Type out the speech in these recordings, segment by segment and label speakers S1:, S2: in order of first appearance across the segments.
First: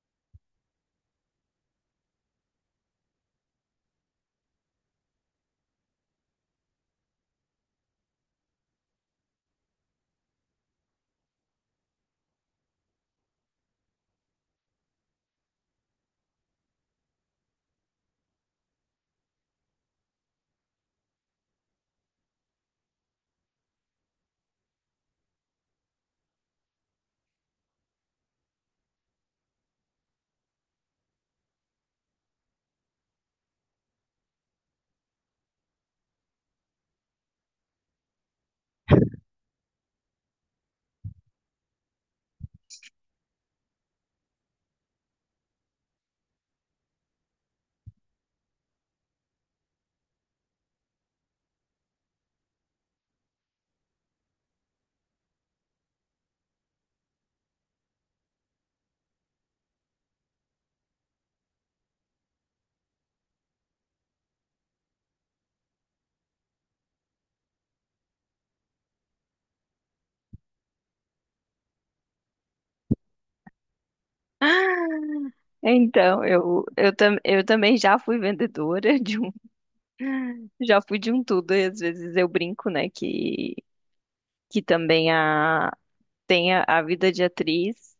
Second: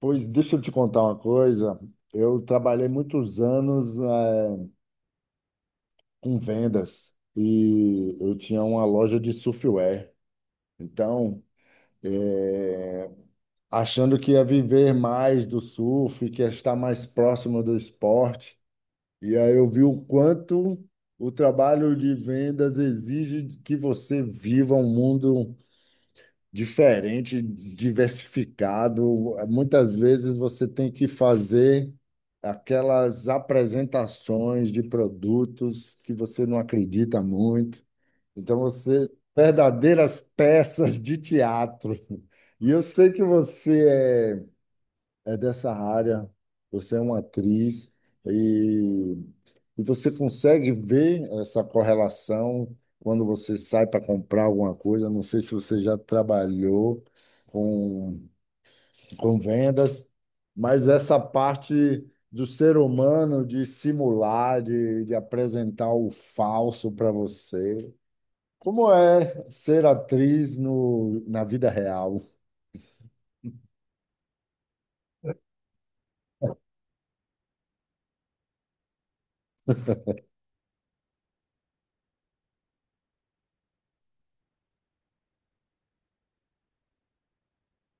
S1: Pois deixa eu te contar uma coisa. Eu trabalhei muitos anos com vendas e eu tinha uma loja de surfwear. Então, eh, Achando que ia viver mais do surf, que ia estar mais próximo do esporte. E aí eu vi o quanto o trabalho de vendas exige que você viva um mundo diferente, diversificado. Muitas vezes você tem que fazer aquelas apresentações de produtos que você não acredita muito. Então, você, verdadeiras peças de teatro. E eu sei que você é dessa área, você é uma atriz. E você consegue ver essa correlação quando você sai para comprar alguma coisa? Não sei se você já trabalhou com, com vendas, mas essa parte do ser humano de simular, de apresentar o falso para você. Como é ser atriz no, na vida real?
S2: Ah, então, eu também já fui vendedora já fui de um tudo, e às vezes eu brinco, né, que também tem a vida de atriz,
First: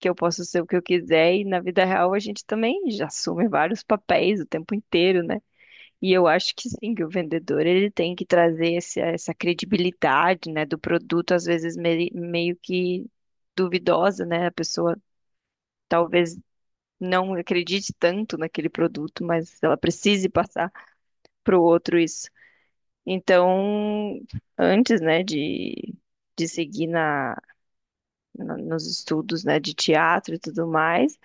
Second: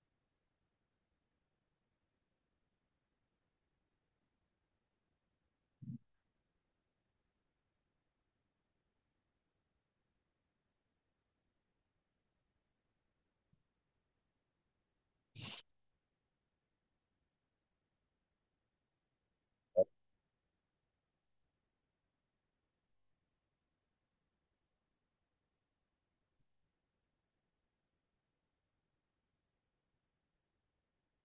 S2: que eu posso ser o que eu quiser, e na vida real a gente também já assume vários papéis o tempo inteiro, né? E eu acho que sim, que o vendedor ele tem que trazer essa credibilidade, né, do produto, às vezes meio que duvidosa, né? A pessoa talvez não acredite tanto naquele produto, mas ela precise passar para o outro isso. Então, antes, né, de seguir nos estudos, né, de teatro e tudo mais,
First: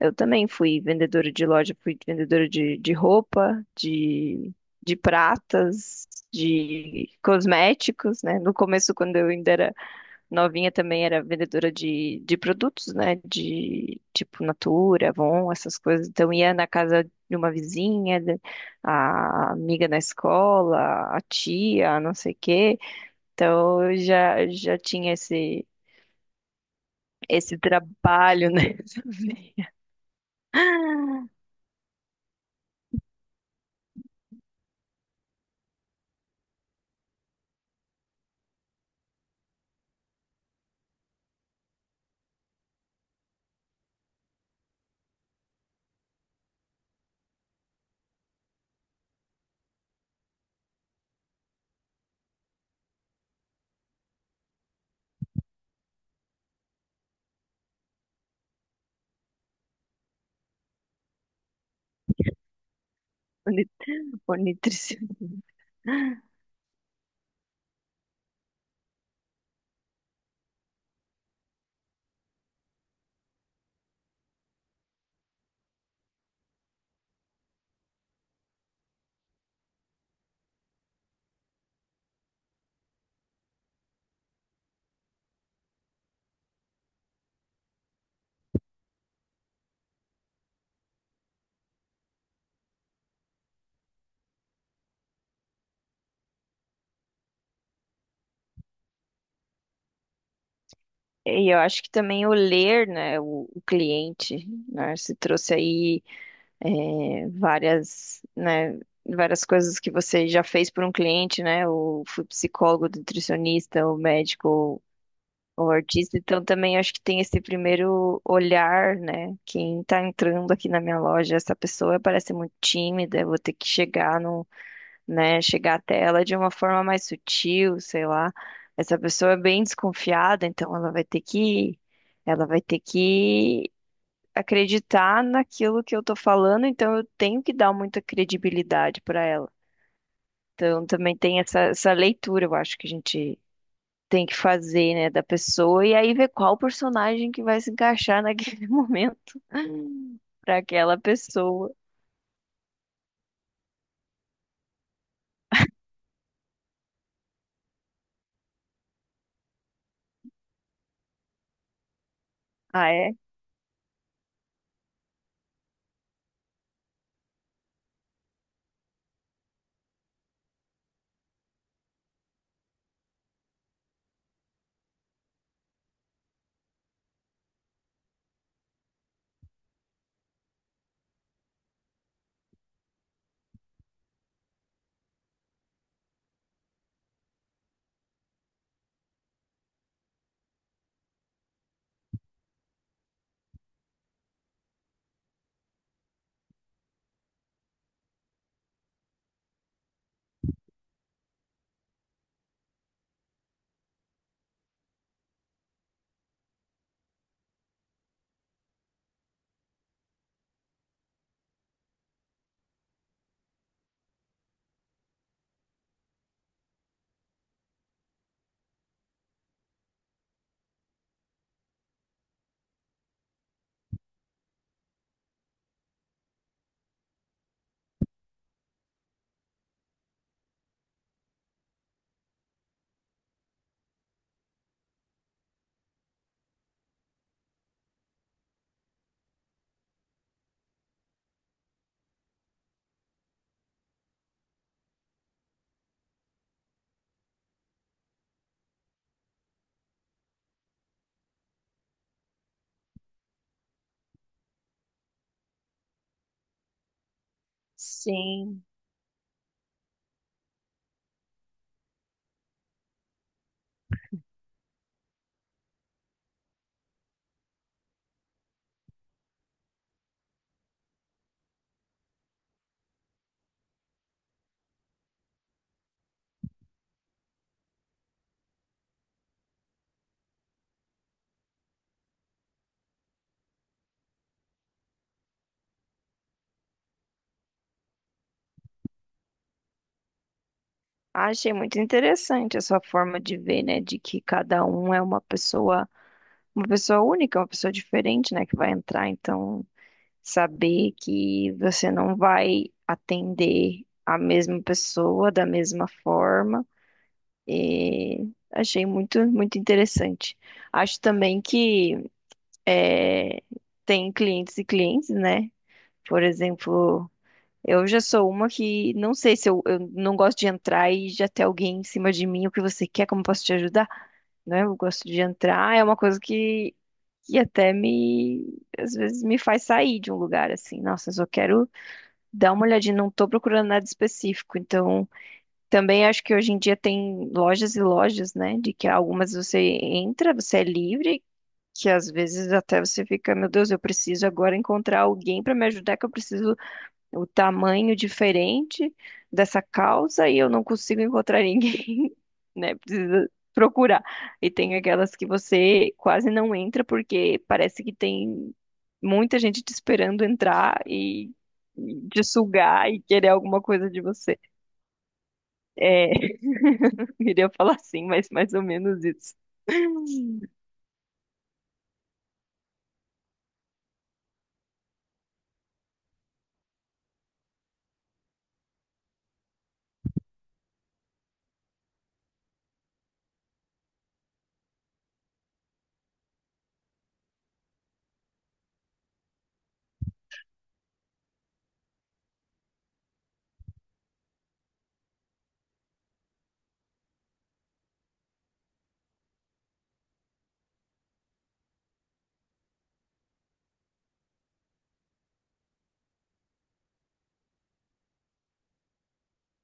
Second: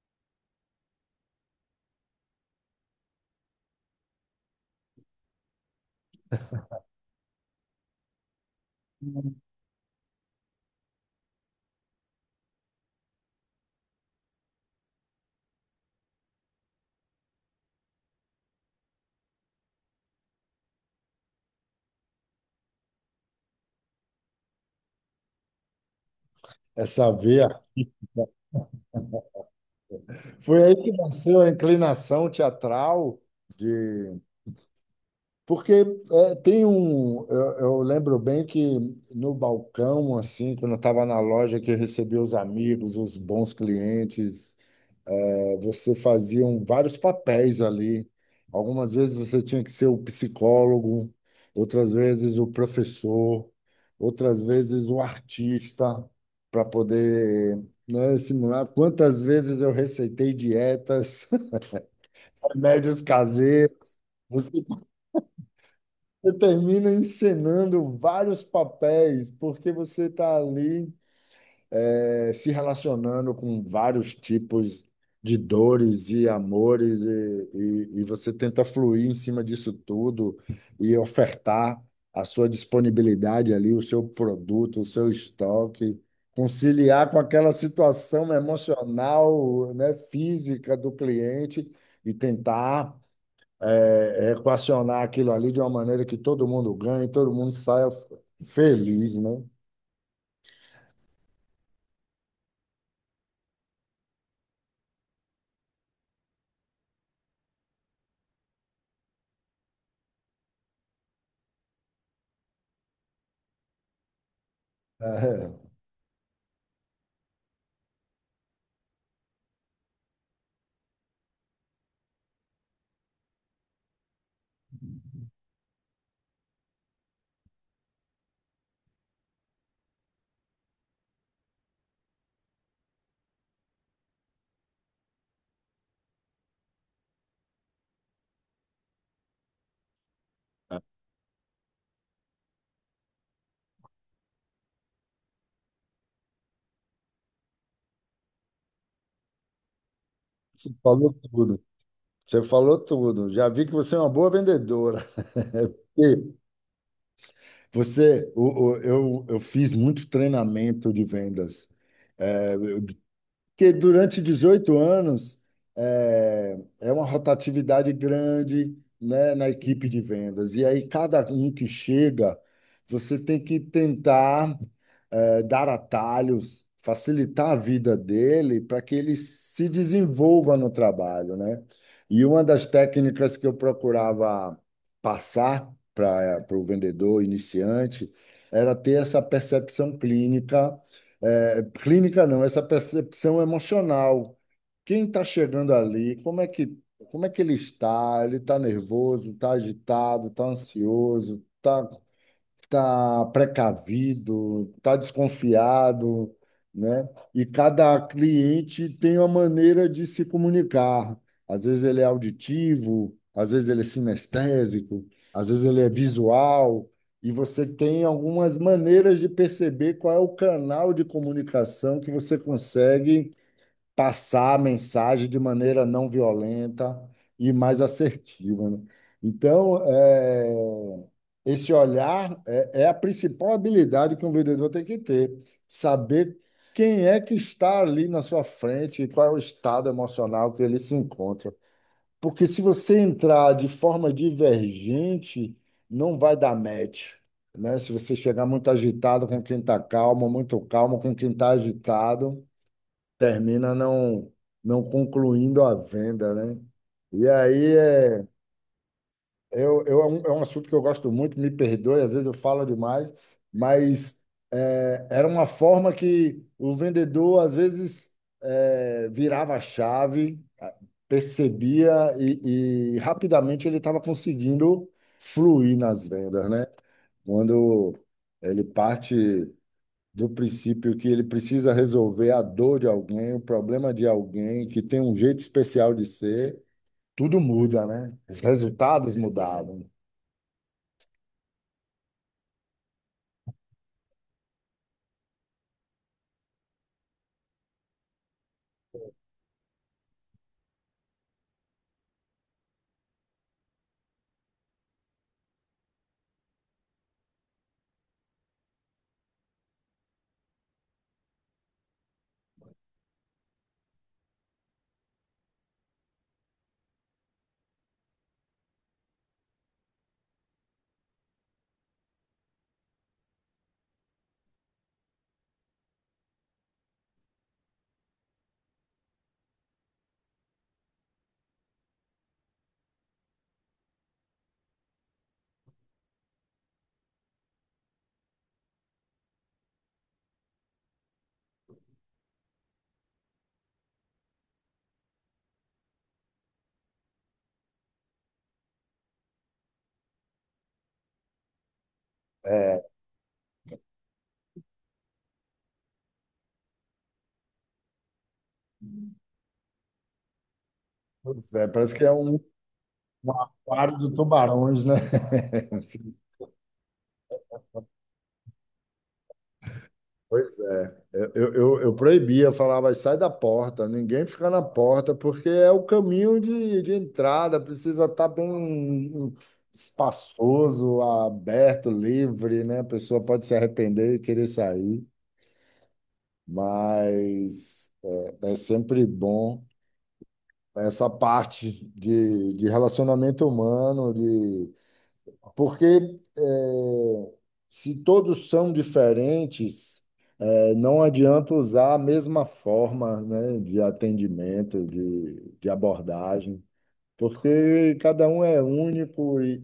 S2: eu também fui vendedora de loja, fui vendedora de roupa, de pratas, de cosméticos, né? No começo, quando eu ainda era novinha também era vendedora de produtos, né? De tipo Natura, Avon, essas coisas. Então ia na casa de uma vizinha, a amiga na escola, a tia, não sei o quê. Então eu já tinha
S1: É saber.
S2: esse trabalho, né? essa veia
S1: Foi aí que nasceu a inclinação teatral de porque é, tem um. Eu lembro bem que no balcão, assim, quando eu estava na loja que recebia os amigos, os bons clientes, você fazia vários papéis ali. Algumas vezes você tinha que ser o psicólogo, outras vezes o professor, outras vezes o artista, para poder, né, simular. Quantas vezes eu receitei dietas, remédios caseiros.
S2: por
S1: Você
S2: nutricionista.
S1: Você termina encenando vários papéis, porque você está ali se relacionando com vários tipos de dores e amores, e, e você tenta fluir em cima disso tudo e ofertar a sua disponibilidade ali, o seu produto, o seu estoque, conciliar com aquela situação emocional, né, física do cliente e tentar equacionar aquilo ali de uma maneira que todo mundo ganhe, todo mundo saia feliz, né?
S2: E eu acho que também o ler, né, o cliente, né, se trouxe aí é, várias, né, várias coisas que você já fez por um cliente, né? Ou foi psicólogo, nutricionista, ou médico,
S1: É,
S2: ou, artista. Então também acho que tem esse primeiro olhar, né? Quem tá entrando aqui na minha loja, essa pessoa parece muito tímida, eu vou ter que chegar no, né, chegar até ela de uma forma mais sutil, sei lá. Essa pessoa é bem desconfiada, então ela vai ter que acreditar naquilo que eu tô falando, então eu tenho que dar muita credibilidade para ela. Então também tem essa leitura, eu acho que a gente tem que fazer, né, da pessoa e aí ver qual personagem que vai se encaixar naquele momento para
S1: você
S2: aquela
S1: falou tudo.
S2: pessoa.
S1: Você falou tudo. Já vi que você é uma boa vendedora. E você, eu fiz muito treinamento de vendas.
S2: Ah, é?
S1: Porque durante 18 anos é uma rotatividade grande, né, na equipe de vendas. E aí, cada um que chega, você tem que tentar dar atalhos, facilitar a vida dele para que ele se desenvolva no trabalho, né? E uma das técnicas que eu procurava passar para o vendedor iniciante era ter essa percepção clínica clínica não, essa percepção emocional. Quem está chegando ali, como é que ele está? Ele está nervoso, está agitado, está ansioso, está tá precavido, tá desconfiado, né? E cada cliente tem uma maneira de se comunicar. Às vezes ele é auditivo, às vezes ele é sinestésico, às vezes ele é visual, e você tem algumas maneiras de perceber qual é o canal de comunicação que você consegue passar a mensagem de maneira não violenta e mais assertiva, né? Então, é, Esse olhar é a principal habilidade que um vendedor tem que ter, saber quem é que está ali na sua frente e qual é o estado emocional que ele se encontra. Porque se você entrar de forma divergente, não vai dar match. Né? Se você chegar muito agitado com quem está calmo, muito calmo com quem está agitado, termina não, não concluindo a venda, né? E aí
S2: Sim.
S1: é um assunto que eu gosto muito, me perdoe, às vezes eu falo demais, mas era uma forma que o vendedor, às vezes, virava a chave, percebia e rapidamente ele estava conseguindo fluir nas vendas, né? Quando ele parte do princípio que ele precisa resolver a dor de alguém, o problema de alguém, que tem um jeito especial de ser, tudo muda, né? Os resultados mudaram.
S2: Ah, achei muito interessante essa forma de ver, né, de que cada um é uma pessoa única, uma pessoa diferente, né, que vai entrar, então saber que você não vai atender a mesma pessoa da mesma forma. E achei muito, muito interessante. Acho também que é, tem clientes e clientes, né? Por exemplo, eu já sou uma que não sei se eu não gosto de entrar e já ter alguém em cima de mim, o que você quer, como eu posso te ajudar? Né? Eu gosto de entrar, é uma coisa que até me, às vezes me faz sair de um lugar assim. Nossa, eu só quero dá uma olhadinha, não tô procurando nada específico. Então, também acho que hoje em dia tem lojas e lojas, né? De que algumas você entra, você é livre, que às vezes até você fica, meu Deus, eu preciso agora encontrar alguém para me ajudar, que eu preciso o tamanho diferente dessa causa e eu não consigo encontrar ninguém, né?
S1: É,
S2: Precisa procurar. E tem aquelas que você quase não entra porque parece que tem muita gente te esperando entrar
S1: pois é, parece que
S2: e
S1: é
S2: te
S1: um,
S2: sugar e querer
S1: um
S2: alguma coisa
S1: aquário
S2: de
S1: de
S2: você.
S1: tubarões, né?
S2: É, queria falar assim, mas mais ou menos isso.
S1: Pois é, eu proibia, falava, sai da porta, ninguém fica na porta, porque é o caminho de entrada, precisa estar bem espaçoso, aberto, livre, né? A pessoa pode se arrepender e querer sair. Mas é sempre bom essa parte de relacionamento humano, de porque é, se todos são diferentes, não adianta usar a mesma forma, né, de atendimento, de abordagem, porque cada um é único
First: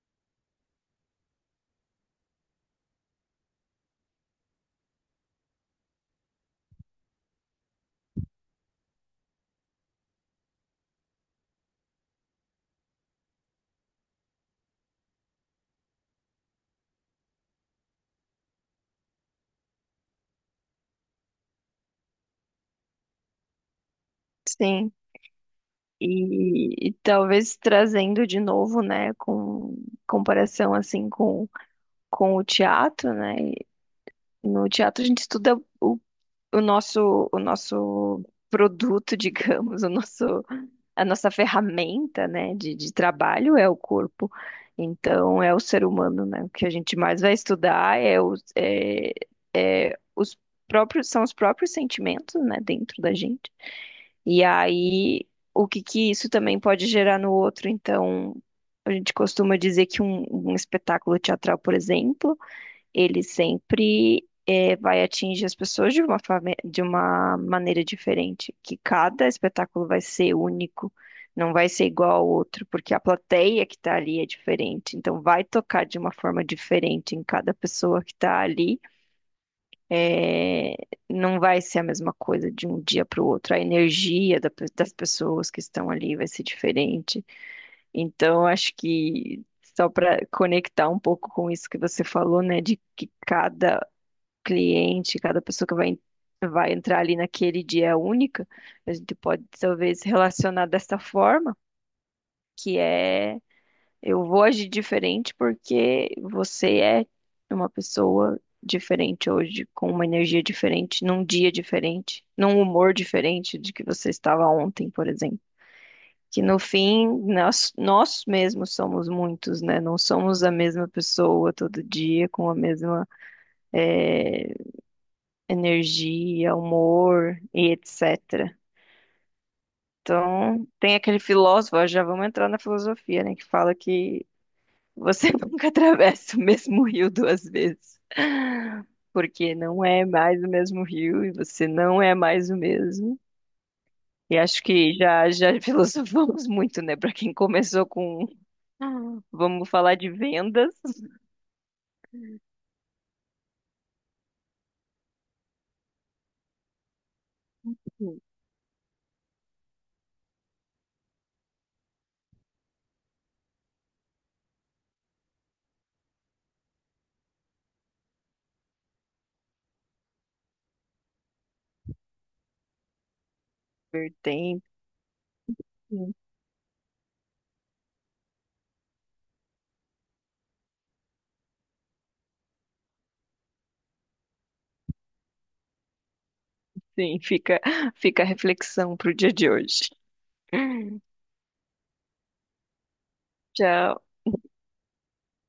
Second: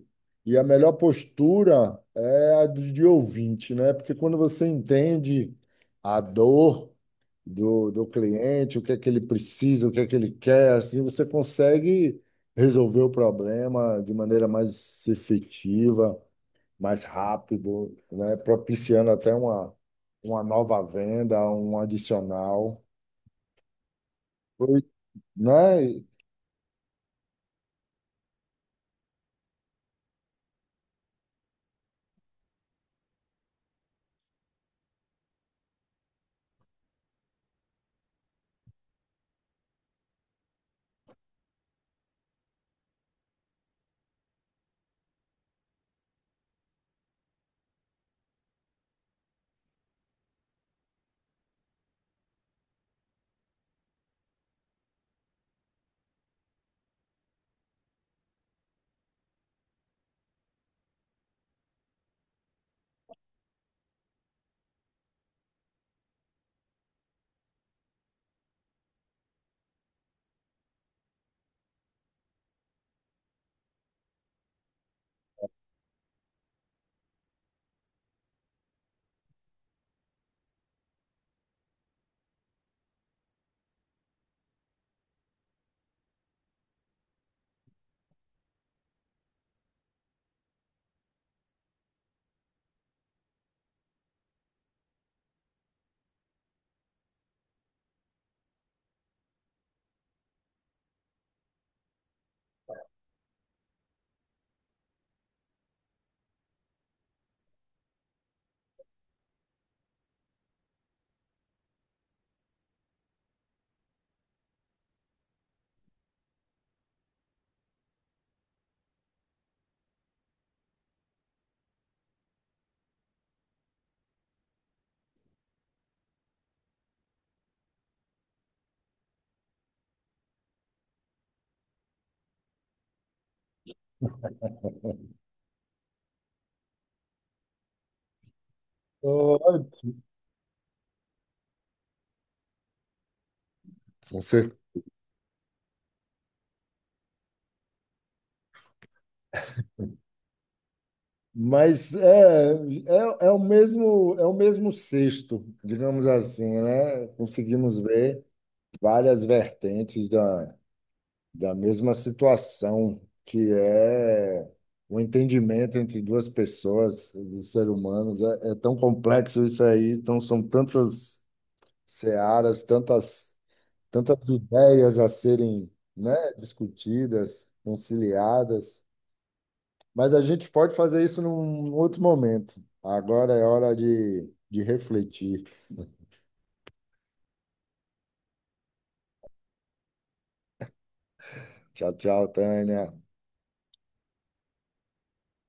S1: e e a melhor postura é a de ouvinte, né? Porque quando você entende a dor do cliente, o que é que ele precisa, o que é que ele quer, assim você consegue resolver o problema de maneira mais efetiva, mais rápido, né? Propiciando até uma nova venda, um adicional, foi,
S2: Sim.
S1: né?
S2: E talvez trazendo de novo, né, com comparação assim com o teatro, né? E no teatro a gente estuda o nosso produto, digamos, o nosso, a nossa ferramenta, né, de trabalho é o corpo. Então, é o ser humano, né? O que a gente mais vai estudar é é os próprios, são os próprios sentimentos, né, dentro da gente. E aí, o que que isso também pode gerar no outro? Então, a gente costuma dizer que um espetáculo teatral, por exemplo, ele sempre vai atingir as pessoas de de uma maneira diferente, que cada espetáculo vai ser único, não vai ser igual ao outro, porque a plateia que está ali é diferente, então vai tocar de uma forma diferente em cada pessoa que está ali, eh, não vai ser a mesma coisa de um dia para o outro, a energia das pessoas que estão ali vai ser diferente, então acho que só para conectar um pouco com isso que você falou, né, de que cada cliente, cada pessoa que vai entrar ali naquele dia é única, a gente pode talvez relacionar dessa forma, que é eu vou agir diferente porque você é uma pessoa diferente hoje, com uma energia diferente, num dia diferente, num humor diferente de que você estava ontem, por exemplo. Que no fim, nós mesmos somos muitos, né? Não somos a mesma pessoa todo dia, com a mesma energia, humor e etc. Então, tem aquele filósofo, já vamos entrar na filosofia, né, que fala que você nunca atravessa o mesmo rio duas vezes, porque não
S1: Ótimo.
S2: é mais o mesmo rio e você não é mais o mesmo. E
S1: Você-
S2: acho que já filosofamos muito, né, para quem começou com vamos falar de vendas,
S1: mas é, é o mesmo cesto, digamos assim, né? Conseguimos ver várias vertentes da, da mesma situação, que é o entendimento entre duas pessoas, dos seres humanos. É, é tão complexo isso aí, então são tantas searas, tantas, tantas
S2: vertente,
S1: ideias a serem, né, discutidas, conciliadas. Mas a gente pode fazer isso num outro momento. Agora é hora de refletir.
S2: sim, fica a reflexão para o dia de hoje.
S1: Tchau, tchau, Tânia.
S2: Tchau.